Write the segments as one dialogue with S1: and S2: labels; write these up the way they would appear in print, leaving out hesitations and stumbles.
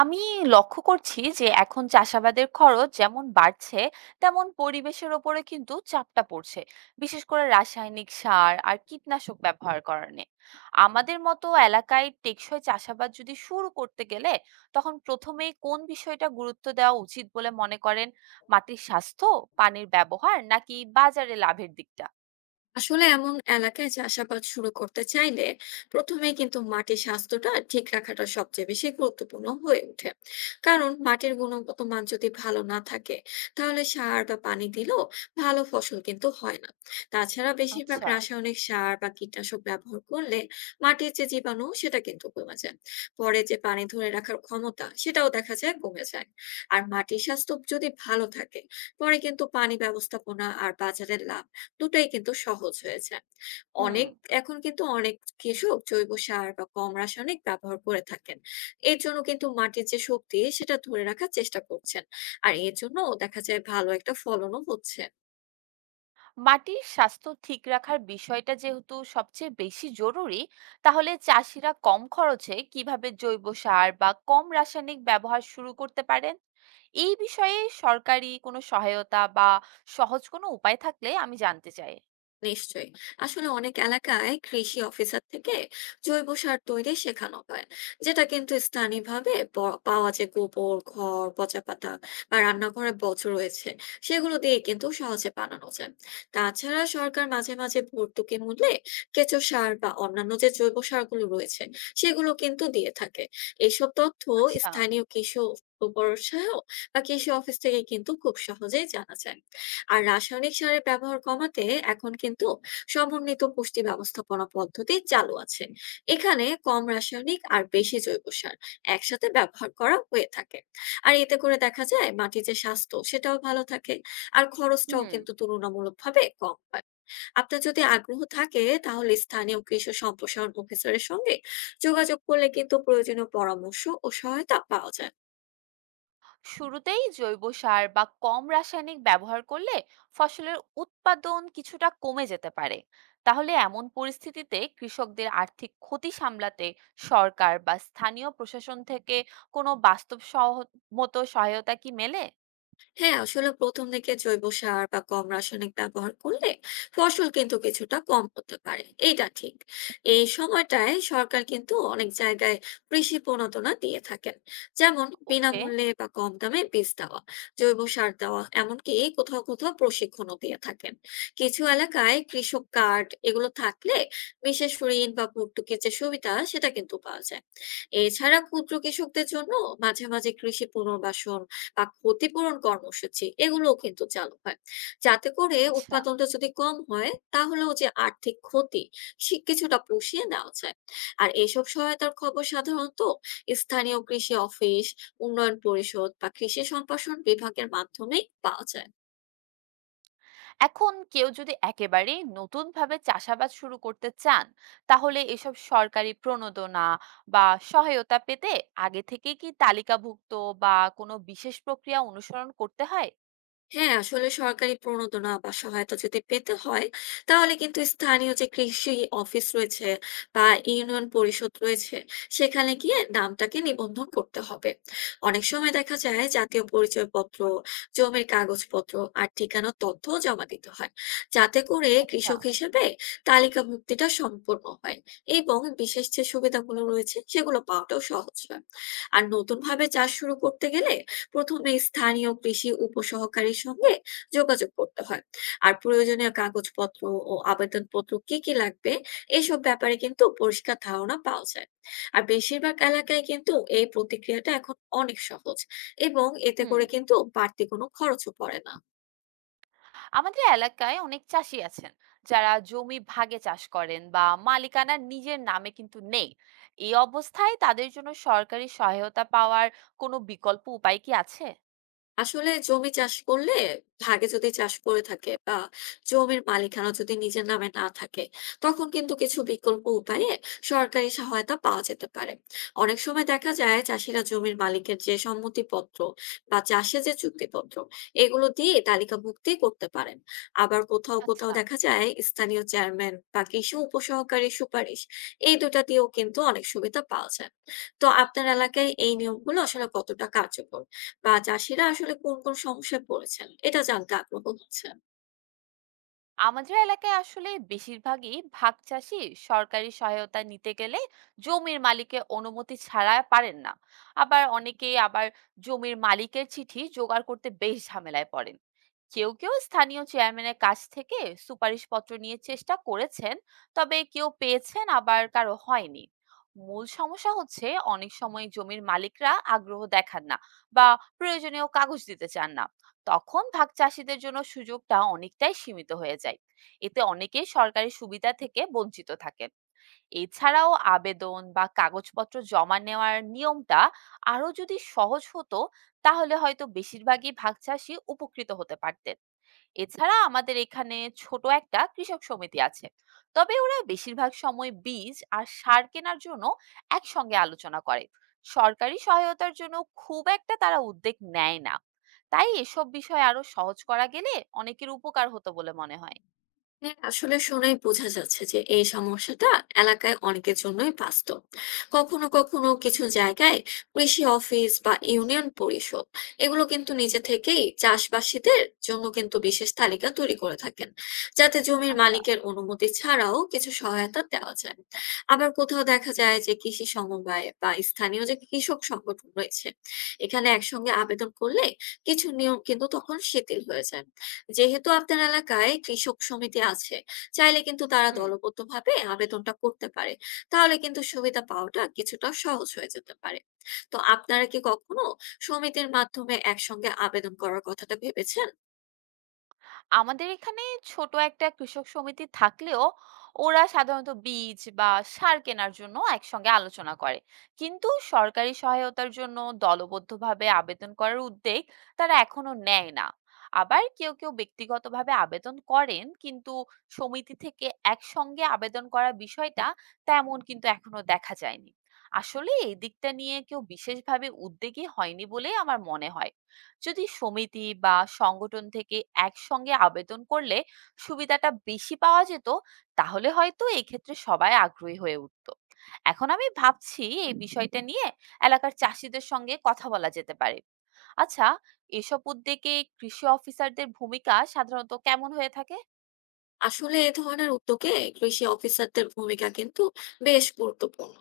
S1: আমি লক্ষ্য করছি যে এখন চাষাবাদের খরচ যেমন বাড়ছে, তেমন পরিবেশের ওপরে কিন্তু চাপটা পড়ছে, বিশেষ করে রাসায়নিক সার আর কীটনাশক ব্যবহার কারণে। আমাদের মতো এলাকায় টেকসই চাষাবাদ যদি শুরু করতে গেলে তখন প্রথমেই কোন বিষয়টা গুরুত্ব দেওয়া উচিত বলে মনে করেন? মাটির স্বাস্থ্য, পানির ব্যবহার নাকি বাজারে লাভের দিকটা?
S2: আসলে এমন এলাকায় চাষাবাদ শুরু করতে চাইলে প্রথমে কিন্তু মাটির স্বাস্থ্যটা ঠিক রাখাটা সবচেয়ে বেশি গুরুত্বপূর্ণ হয়ে ওঠে। কারণ মাটির গুণগত মান যদি ভালো না থাকে, তাহলে সার বা পানি দিলেও ভালো ফসল কিন্তু হয় না। তাছাড়া বেশিরভাগ
S1: আচ্ছা।
S2: রাসায়নিক সার বা কীটনাশক ব্যবহার করলে মাটির যে জীবাণু সেটা কিন্তু কমে যায়, পরে যে পানি ধরে রাখার ক্ষমতা সেটাও দেখা যায় কমে যায়। আর মাটির স্বাস্থ্য যদি ভালো থাকে, পরে কিন্তু পানি ব্যবস্থাপনা আর বাজারের লাভ দুটাই কিন্তু সহজ হয়েছে।
S1: হুম।
S2: অনেক এখন কিন্তু অনেক কৃষক জৈব সার বা কম রাসায়নিক ব্যবহার করে থাকেন। এর জন্য কিন্তু মাটির যে শক্তি সেটা ধরে রাখার চেষ্টা করছেন। আর এর জন্য দেখা যায় ভালো একটা ফলনও হচ্ছে।
S1: মাটির স্বাস্থ্য ঠিক রাখার বিষয়টা যেহেতু সবচেয়ে বেশি জরুরি, তাহলে চাষিরা কম খরচে কিভাবে জৈব সার বা কম রাসায়নিক ব্যবহার শুরু করতে পারেন, এই বিষয়ে সরকারি কোনো সহায়তা বা সহজ কোনো উপায় থাকলে আমি জানতে চাই।
S2: নিশ্চয়ই। আসলে অনেক এলাকায় কৃষি অফিসার থেকে জৈব সার তৈরি শেখানো হয়, যেটা কিন্তু স্থানীয়ভাবে পাওয়া যে গোবর, খড়, পচা পাতা বা রান্নাঘরের বর্জ্য রয়েছে, সেগুলো দিয়ে কিন্তু সহজে বানানো যায়। তাছাড়া সরকার মাঝে মাঝে ভর্তুকি মূল্যে কেঁচো সার বা অন্যান্য যে জৈব সারগুলো রয়েছে সেগুলো কিন্তু দিয়ে থাকে। এইসব তথ্য
S1: আচ্ছা।
S2: স্থানীয় কৃষি উপর সহায়ক বা কৃষি অফিস থেকে কিন্তু খুব সহজেই জানা যায়। আর রাসায়নিক সারের ব্যবহার কমাতে এখন কিন্তু সমন্বিত পুষ্টি ব্যবস্থাপনা পদ্ধতি চালু আছে। এখানে কম রাসায়নিক আর বেশি জৈব সার একসাথে ব্যবহার করা হয়ে থাকে। আর এতে করে দেখা যায় মাটির যে স্বাস্থ্য সেটাও ভালো থাকে, আর খরচটাও
S1: হুম।
S2: কিন্তু তুলনামূলকভাবে কম হয়। আপনার যদি আগ্রহ থাকে, তাহলে স্থানীয় কৃষি সম্প্রসারণ অফিসারের সঙ্গে যোগাযোগ করলে কিন্তু প্রয়োজনীয় পরামর্শ ও সহায়তা পাওয়া যায়।
S1: শুরুতেই জৈব সার বা কম রাসায়নিক ব্যবহার করলে ফসলের উৎপাদন কিছুটা কমে যেতে পারে। তাহলে এমন পরিস্থিতিতে কৃষকদের আর্থিক ক্ষতি সামলাতে সরকার বা স্থানীয় প্রশাসন থেকে কোনো বাস্তবসম্মত সহায়তা কি মেলে?
S2: হ্যাঁ, আসলে প্রথম দিকে জৈব সার বা কম রাসায়নিক ব্যবহার করলে ফসল কিন্তু কিছুটা কম হতে পারে, এটা ঠিক। এই সময়টায় সরকার কিন্তু অনেক জায়গায় কৃষি প্রণোদনা দিয়ে থাকেন, যেমন
S1: ওকে।
S2: বিনামূল্যে বা কম দামে বীজ দেওয়া, জৈব সার দেওয়া, এমনকি কোথাও কোথাও প্রশিক্ষণও দিয়ে থাকেন। কিছু এলাকায় কৃষক কার্ড এগুলো থাকলে বিশেষ ঋণ বা ভর্তুকির যে সুবিধা সেটা কিন্তু পাওয়া যায়। এছাড়া ক্ষুদ্র কৃষকদের জন্য মাঝে মাঝে কৃষি পুনর্বাসন বা ক্ষতিপূরণ কর্মসূচি এগুলোও কিন্তু চালু হয়, যাতে করে
S1: আচ্ছা।
S2: উৎপাদনটা যদি কম হয় তাহলেও যে আর্থিক ক্ষতি সে কিছুটা পুষিয়ে নেওয়া যায়। আর এসব সহায়তার খবর সাধারণত স্থানীয় কৃষি অফিস, উন্নয়ন পরিষদ বা কৃষি সম্প্রসারণ বিভাগের মাধ্যমেই পাওয়া যায়।
S1: এখন কেউ যদি একেবারেই নতুনভাবে চাষাবাদ শুরু করতে চান, তাহলে এসব সরকারি প্রণোদনা বা সহায়তা পেতে আগে থেকে কি তালিকাভুক্ত বা কোনো বিশেষ প্রক্রিয়া অনুসরণ করতে হয়?
S2: হ্যাঁ, আসলে সরকারি প্রণোদনা বা সহায়তা যদি পেতে হয়, তাহলে কিন্তু স্থানীয় যে কৃষি অফিস রয়েছে বা ইউনিয়ন পরিষদ রয়েছে, সেখানে গিয়ে নামটাকে নিবন্ধন করতে হবে। অনেক সময় দেখা যায় জাতীয় পরিচয়পত্র, জমির কাগজপত্র আর ঠিকানার তথ্য জমা দিতে হয়, যাতে করে
S1: আচ্ছা।
S2: কৃষক হিসেবে তালিকাভুক্তিটা সম্পূর্ণ হয় এবং বিশেষ যে সুবিধাগুলো রয়েছে সেগুলো পাওয়াটাও সহজ হয়। আর নতুন ভাবে চাষ শুরু করতে গেলে প্রথমে স্থানীয় কৃষি উপসহকারীর সঙ্গে যোগাযোগ করতে হয়, আর প্রয়োজনীয় কাগজপত্র ও আবেদনপত্র কি কি লাগবে এইসব ব্যাপারে কিন্তু পরিষ্কার ধারণা পাওয়া যায়। আর বেশিরভাগ এলাকায় কিন্তু এই প্রতিক্রিয়াটা এখন অনেক সহজ, এবং এতে
S1: হুম।
S2: করে কিন্তু বাড়তি কোনো খরচও পড়ে না।
S1: আমাদের এলাকায় অনেক চাষি আছেন যারা জমি ভাগে চাষ করেন বা মালিকানা নিজের নামে কিন্তু নেই। এই অবস্থায় তাদের জন্য সরকারি সহায়তা পাওয়ার কোনো বিকল্প উপায় কি আছে?
S2: আসলে জমি চাষ করলে, ভাগে যদি চাষ করে থাকে বা জমির মালিকানা যদি নিজের নামে না থাকে, তখন কিন্তু কিছু বিকল্প উপায়ে সরকারি সহায়তা পাওয়া যেতে পারে। অনেক সময় দেখা যায় চাষিরা জমির মালিকের যে সম্মতিপত্র বা চাষে যে চুক্তিপত্র, এগুলো দিয়ে তালিকা ভুক্তি করতে পারেন। আবার কোথাও কোথাও
S1: আচ্ছা।
S2: দেখা যায় স্থানীয় চেয়ারম্যান বা কৃষি উপসহকারী সুপারিশ, এই দুটা দিয়েও কিন্তু অনেক সুবিধা পাওয়া যায়। তো আপনার এলাকায় এই নিয়মগুলো আসলে কতটা কার্যকর, বা চাষীরা আসলে কোন, কোন সমস্যায় পড়েছেন, এটা জানতে আগ্রহ হচ্ছে।
S1: আমাদের এলাকায় আসলে বেশিরভাগই ভাগ চাষি। সরকারি সহায়তা নিতে গেলে জমির মালিকের অনুমতি ছাড়া পারেন না। আবার অনেকেই আবার জমির মালিকের চিঠি জোগাড় করতে বেশ ঝামেলায় পড়েন। কেউ কেউ স্থানীয় চেয়ারম্যানের কাছ থেকে সুপারিশপত্র নিয়ে চেষ্টা করেছেন, তবে কেউ পেয়েছেন আবার কারো হয়নি। মূল সমস্যা হচ্ছে, অনেক সময় জমির মালিকরা আগ্রহ দেখান না বা প্রয়োজনীয় কাগজ দিতে চান না। তখন ভাগ চাষীদের জন্য সুযোগটা অনেকটাই সীমিত হয়ে যায়। এতে অনেকেই সরকারি সুবিধা থেকে বঞ্চিত থাকেন। এছাড়াও আবেদন বা কাগজপত্র জমা নেওয়ার নিয়মটা আরো যদি সহজ হতো, তাহলে হয়তো বেশিরভাগই ভাগ চাষি উপকৃত হতে পারতেন। এছাড়া আমাদের এখানে ছোট একটা কৃষক সমিতি আছে, তবে ওরা বেশিরভাগ সময় বীজ আর সার কেনার জন্য একসঙ্গে আলোচনা করে। সরকারি সহায়তার জন্য খুব একটা তারা উদ্যোগ নেয় না। তাই এসব বিষয় আরো সহজ করা গেলে অনেকের উপকার হতো বলে মনে হয়।
S2: হ্যাঁ, আসলে শুনেই বোঝা যাচ্ছে যে এই সমস্যাটা এলাকায় অনেকের জন্যই বাস্তব। কখনো কখনো কিছু জায়গায় কৃষি অফিস বা ইউনিয়ন পরিষদ এগুলো কিন্তু নিজে থেকেই চাষবাসীদের জন্য কিন্তু বিশেষ তালিকা তৈরি করে থাকেন, যাতে জমির
S1: আচ্ছা।
S2: মালিকের অনুমতি ছাড়াও কিছু সহায়তা দেওয়া যায়। আবার কোথাও দেখা যায় যে কৃষি সমবায় বা স্থানীয় যে কৃষক সংগঠন রয়েছে, এখানে একসঙ্গে আবেদন করলে কিছু নিয়ম কিন্তু তখন শিথিল হয়ে যায়। যেহেতু আপনার এলাকায় কৃষক সমিতি আছে, চাইলে কিন্তু তারা
S1: হুম।
S2: দলবদ্ধভাবে আবেদনটা করতে পারে। তাহলে কিন্তু সুবিধা পাওয়াটা কিছুটা সহজ হয়ে যেতে পারে। তো আপনারা কি কখনো সমিতির মাধ্যমে একসঙ্গে আবেদন করার কথাটা ভেবেছেন?
S1: আমাদের এখানে ছোট একটা কৃষক সমিতি থাকলেও ওরা সাধারণত বীজ বা সার কেনার জন্য একসঙ্গে আলোচনা করে, কিন্তু সরকারি সহায়তার জন্য দলবদ্ধভাবে আবেদন করার উদ্যোগ তারা এখনো নেয় না। আবার কেউ কেউ ব্যক্তিগতভাবে আবেদন করেন, কিন্তু সমিতি থেকে একসঙ্গে আবেদন করার বিষয়টা তেমন কিন্তু এখনো দেখা যায়নি। আসলে এই দিকটা নিয়ে কেউ বিশেষভাবে উদ্যোগী হয়নি বলেই আমার মনে হয়। যদি সমিতি বা সংগঠন থেকে একসঙ্গে আবেদন করলে সুবিধাটা বেশি পাওয়া যেত, তাহলে হয়তো এই ক্ষেত্রে সবাই আগ্রহী হয়ে উঠতো। এখন আমি ভাবছি এই বিষয়টা নিয়ে এলাকার চাষিদের সঙ্গে কথা বলা যেতে পারে। আচ্ছা, এসব উদ্যোগে কৃষি অফিসারদের ভূমিকা সাধারণত কেমন হয়ে থাকে?
S2: আসলে এ ধরনের উদ্যোগে কৃষি অফিসারদের ভূমিকা কিন্তু বেশ গুরুত্বপূর্ণ।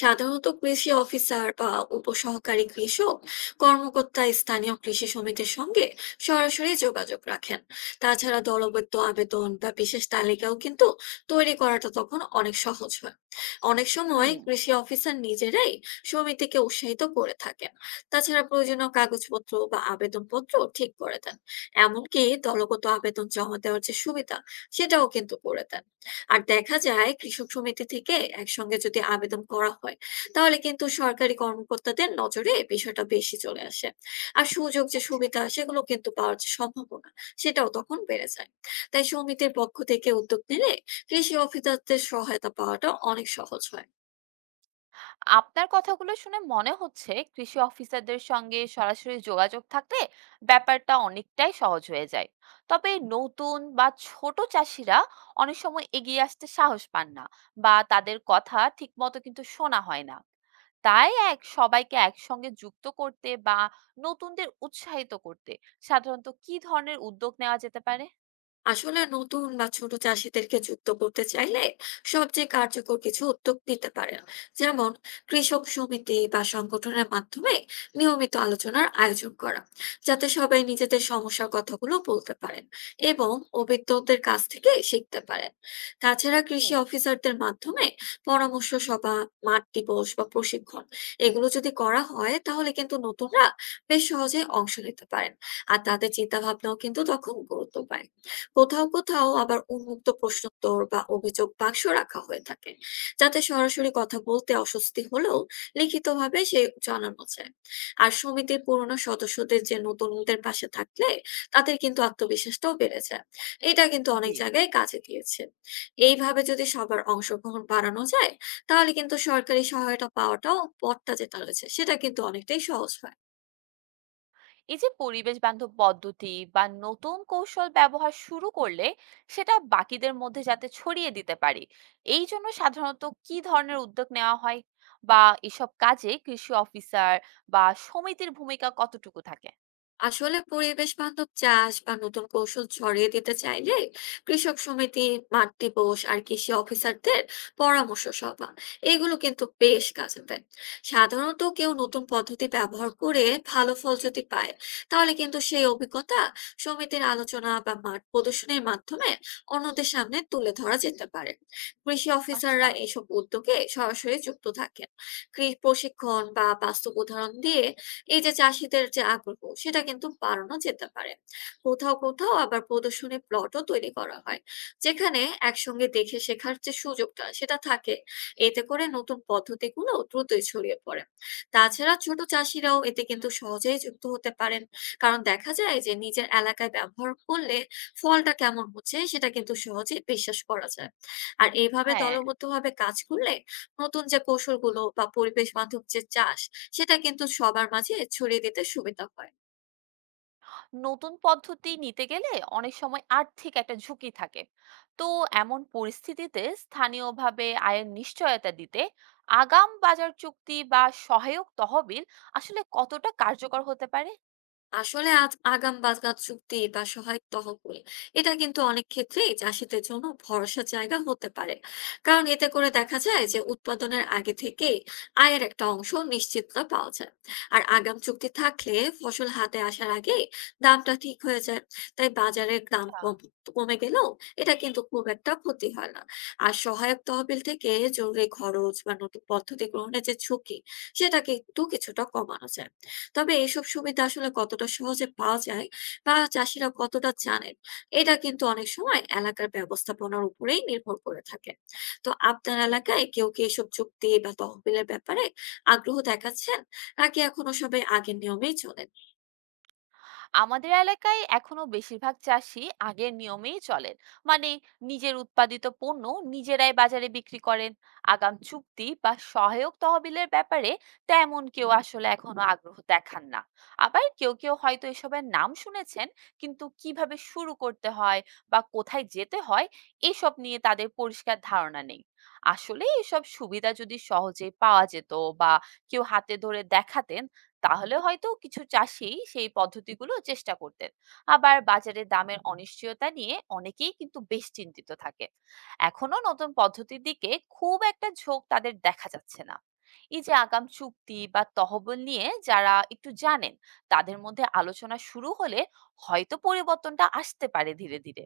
S2: সাধারণত কৃষি অফিসার বা উপসহকারী কৃষক কর্মকর্তা স্থানীয় কৃষি সমিতির সঙ্গে সরাসরি যোগাযোগ রাখেন। তাছাড়া দলবদ্ধ আবেদন বা বিশেষ তালিকাও কিন্তু তৈরি করাটা তখন অনেক সহজ হয়। অনেক সময়
S1: হুম।
S2: কৃষি অফিসার নিজেরাই সমিতিকে উৎসাহিত করে থাকেন, তাছাড়া প্রয়োজনীয় কাগজপত্র বা আবেদনপত্র ঠিক করে দেন, এমনকি দলগত আবেদন জমা দেওয়ার যে সুবিধা সেটাও কিন্তু করে দেন। আর দেখা যায় কৃষক সমিতি থেকে একসঙ্গে যদি আবেদন করা হয়, তাহলে কিন্তু সরকারি কর্মকর্তাদের নজরে বিষয়টা বেশি চলে আসে, আর সুযোগ যে সুবিধা সেগুলো কিন্তু পাওয়ার যে সম্ভাবনা সেটাও তখন বেড়ে যায়। তাই সমিতির পক্ষ থেকে উদ্যোগ নিলে কৃষি অফিসারদের সহায়তা পাওয়াটা অনেক সহজ হয়।
S1: আপনার কথাগুলো শুনে মনে হচ্ছে কৃষি অফিসারদের সঙ্গে সরাসরি যোগাযোগ থাকলে ব্যাপারটা অনেকটাই সহজ হয়ে যায়। তবে নতুন বা ছোট চাষিরা অনেক সময় এগিয়ে আসতে সাহস পান না বা তাদের কথা ঠিকমতো কিন্তু শোনা হয় না। তাই এক সবাইকে একসঙ্গে যুক্ত করতে বা নতুনদের উৎসাহিত করতে সাধারণত কি ধরনের উদ্যোগ নেওয়া যেতে পারে?
S2: আসলে নতুন বা ছোট চাষীদেরকে যুক্ত করতে চাইলে সবচেয়ে কার্যকর কিছু উদ্যোগ নিতে পারেন। যেমন কৃষক সমিতি বা সংগঠনের মাধ্যমে নিয়মিত আলোচনার আয়োজন করা, যাতে সবাই নিজেদের সমস্যার কথাগুলো বলতে পারেন এবং অভিজ্ঞদের কাছ থেকে শিখতে পারেন। তাছাড়া কৃষি
S1: হুম।
S2: অফিসারদের মাধ্যমে পরামর্শ সভা, মাঠ দিবস বা প্রশিক্ষণ, এগুলো যদি করা হয় তাহলে কিন্তু নতুনরা বেশ সহজে অংশ নিতে পারেন, আর তাদের চিন্তা ভাবনাও কিন্তু তখন গুরুত্ব পায়। কোথাও, কোথাও আবার উন্মুক্ত প্রশ্নোত্তর বা অভিযোগ বাক্স রাখা হয়ে থাকে, যাতে সরাসরি কথা বলতে অস্বস্তি হলেও লিখিতভাবে সে জানানো যায়। আর সমিতির পুরনো সদস্যদের যে নতুনদের পাশে থাকলে তাদের কিন্তু আত্মবিশ্বাসটাও বেড়ে যায়, এটা কিন্তু
S1: জি।
S2: অনেক জায়গায় কাজে দিয়েছে। এইভাবে যদি সবার অংশগ্রহণ বাড়ানো যায়, তাহলে কিন্তু সরকারি সহায়তা পাওয়াটাও পথটা যেটা রয়েছে সেটা কিন্তু অনেকটাই সহজ হয়।
S1: এই যে পরিবেশ বান্ধব পদ্ধতি বা নতুন কৌশল ব্যবহার শুরু করলে সেটা বাকিদের মধ্যে যাতে ছড়িয়ে দিতে পারি, এই জন্য সাধারণত কি ধরনের উদ্যোগ নেওয়া হয় বা এসব কাজে কৃষি অফিসার বা সমিতির ভূমিকা কতটুকু থাকে?
S2: আসলে পরিবেশ বান্ধব চাষ বা নতুন কৌশল ছড়িয়ে দিতে চাইলে কৃষক সমিতি, মাঠ দিবস আর কৃষি অফিসারদের পরামর্শ সভা, এগুলো কিন্তু বেশ কাজে দেয়। সাধারণত কেউ নতুন পদ্ধতি ব্যবহার করে ভালো ফল যদি পায়, তাহলে কিন্তু সেই অভিজ্ঞতা সমিতির আলোচনা বা মাঠ প্রদর্শনীর মাধ্যমে অন্যদের সামনে তুলে ধরা যেতে পারে। কৃষি
S1: আচ্ছা।
S2: অফিসাররা এইসব উদ্যোগে সরাসরি যুক্ত থাকেন। কৃষি প্রশিক্ষণ বা বাস্তব উদাহরণ দিয়ে এই যে চাষীদের যে আগ্রহ সেটা কিন্তু বাড়ানো যেতে পারে। কোথাও কোথাও আবার প্রদর্শনী প্লটও তৈরি করা হয়, যেখানে একসঙ্গে দেখে শেখার যে সুযোগটা সেটা থাকে। এতে করে নতুন পদ্ধতিগুলো দ্রুতই ছড়িয়ে পড়ে। তাছাড়া ছোট চাষিরাও এতে কিন্তু সহজেই যুক্ত হতে পারেন, কারণ দেখা যায় যে নিজের এলাকায় ব্যবহার করলে ফলটা কেমন হচ্ছে সেটা কিন্তু সহজেই বিশ্বাস করা যায়। আর এইভাবে
S1: হ্যাঁ।
S2: দলবদ্ধভাবে কাজ করলে নতুন যে কৌশলগুলো বা পরিবেশ বান্ধব যে চাষ সেটা কিন্তু সবার মাঝে ছড়িয়ে দিতে সুবিধা হয়।
S1: নতুন পদ্ধতি নিতে গেলে অনেক সময় আর্থিক একটা ঝুঁকি থাকে। তো এমন পরিস্থিতিতে স্থানীয়ভাবে আয়ের নিশ্চয়তা দিতে আগাম বাজার চুক্তি বা সহায়ক তহবিল আসলে কতটা কার্যকর হতে পারে?
S2: আসলে আজ আগাম বাজার চুক্তি বা সহায়ক তহবিল এটা কিন্তু অনেক ক্ষেত্রেই চাষীদের জন্য ভরসার জায়গা হতে পারে। কারণ এতে করে দেখা যায় যে উৎপাদনের আগে থেকেই আয়ের একটা অংশ নিশ্চিততা পাওয়া যায়। আর আগাম চুক্তি থাকলে ফসল হাতে আসার আগেই দামটা ঠিক হয়ে যায়। তাই বাজারের দাম
S1: আচ্ছা।
S2: কমে গেলেও এটা কিন্তু খুব একটা ক্ষতি হয় না। আর সহায়ক তহবিল থেকে জরুরি খরচ বা নতুন পদ্ধতি গ্রহণের যে ঝুঁকি সেটা কিন্তু কিছুটা কমানো যায়। তবে এইসব সুবিধা আসলে কতটা সহজে পাওয়া যায় বা চাষিরা কতটা জানেন, এটা কিন্তু অনেক সময় এলাকার ব্যবস্থাপনার উপরেই নির্ভর করে থাকে। তো আপনার
S1: ঠিক।
S2: এলাকায় কেউ কি এসব চুক্তি বা তহবিলের ব্যাপারে আগ্রহ দেখাচ্ছেন, নাকি এখনো সবাই আগের নিয়মেই চলে?
S1: আমাদের এলাকায় এখনো বেশিরভাগ চাষী আগের নিয়মেই চলেন। মানে, নিজের উৎপাদিত পণ্য নিজেরাই বাজারে বিক্রি করেন। আগাম চুক্তি বা সহায়ক তহবিলের ব্যাপারে তেমন কেউ আসলে এখনো আগ্রহ দেখান না। আবার কেউ কেউ হয়তো এসবের নাম শুনেছেন, কিন্তু কিভাবে শুরু করতে হয় বা কোথায় যেতে হয় এসব নিয়ে তাদের পরিষ্কার ধারণা নেই। আসলে এসব সুবিধা যদি সহজে পাওয়া যেত বা কেউ হাতে ধরে দেখাতেন, তাহলে হয়তো কিছু চাষি সেই পদ্ধতিগুলো চেষ্টা করতেন। আবার বাজারে দামের অনিশ্চয়তা নিয়ে অনেকেই কিন্তু বেশ চিন্তিত থাকে। এখনো নতুন পদ্ধতির দিকে খুব একটা ঝোঁক তাদের দেখা যাচ্ছে না। এই যে আগাম চুক্তি বা তহবিল নিয়ে যারা একটু জানেন, তাদের মধ্যে আলোচনা শুরু হলে হয়তো পরিবর্তনটা আসতে পারে ধীরে ধীরে।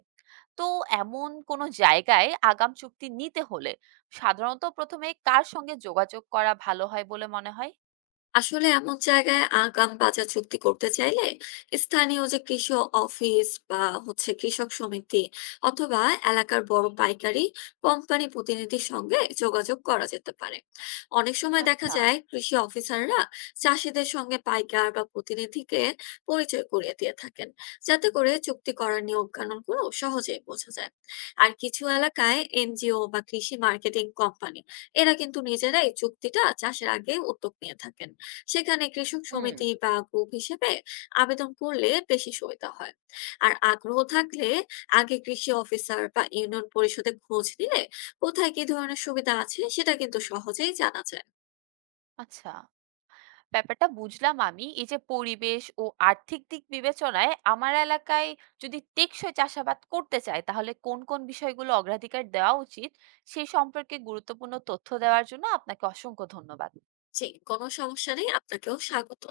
S1: তো এমন কোনো জায়গায় আগাম চুক্তি নিতে হলে সাধারণত প্রথমে কার সঙ্গে যোগাযোগ করা ভালো হয় বলে মনে হয়?
S2: আসলে এমন জায়গায় আগাম বাজার চুক্তি করতে চাইলে স্থানীয় যে কৃষি অফিস বা হচ্ছে কৃষক সমিতি, অথবা এলাকার বড় পাইকারি কোম্পানি প্রতিনিধির সঙ্গে যোগাযোগ করা যেতে পারে। অনেক সময় দেখা
S1: আচ্ছা।
S2: যায় কৃষি অফিসাররা চাষিদের সঙ্গে পাইকার বা প্রতিনিধিকে পরিচয় করিয়ে দিয়ে থাকেন, যাতে করে চুক্তি করার নিয়ম কানুনগুলো সহজেই বোঝা যায়। আর কিছু এলাকায় এনজিও বা কৃষি মার্কেটিং কোম্পানি, এরা কিন্তু নিজেরাই চুক্তিটা চাষের আগে উদ্যোগ নিয়ে থাকেন। সেখানে কৃষক
S1: হুম।
S2: সমিতি বা গ্রুপ হিসেবে আবেদন করলে বেশি সুবিধা হয়। আর আগ্রহ থাকলে আগে কৃষি অফিসার বা ইউনিয়ন পরিষদে খোঁজ নিলে কোথায় কি ধরনের সুবিধা আছে সেটা কিন্তু সহজেই জানা যায়।
S1: আচ্ছা, ব্যাপারটা বুঝলাম আমি। এই যে পরিবেশ ও আর্থিক দিক বিবেচনায় আমার এলাকায় যদি টেকসই চাষাবাদ করতে চায়, তাহলে কোন বিষয়গুলো অগ্রাধিকার দেওয়া উচিত? সে সম্পর্কে গুরুত্বপূর্ণ তথ্য দেওয়ার জন্য আপনাকে অসংখ্য ধন্যবাদ।
S2: জি, কোনো সমস্যা নেই, আপনাকেও স্বাগত।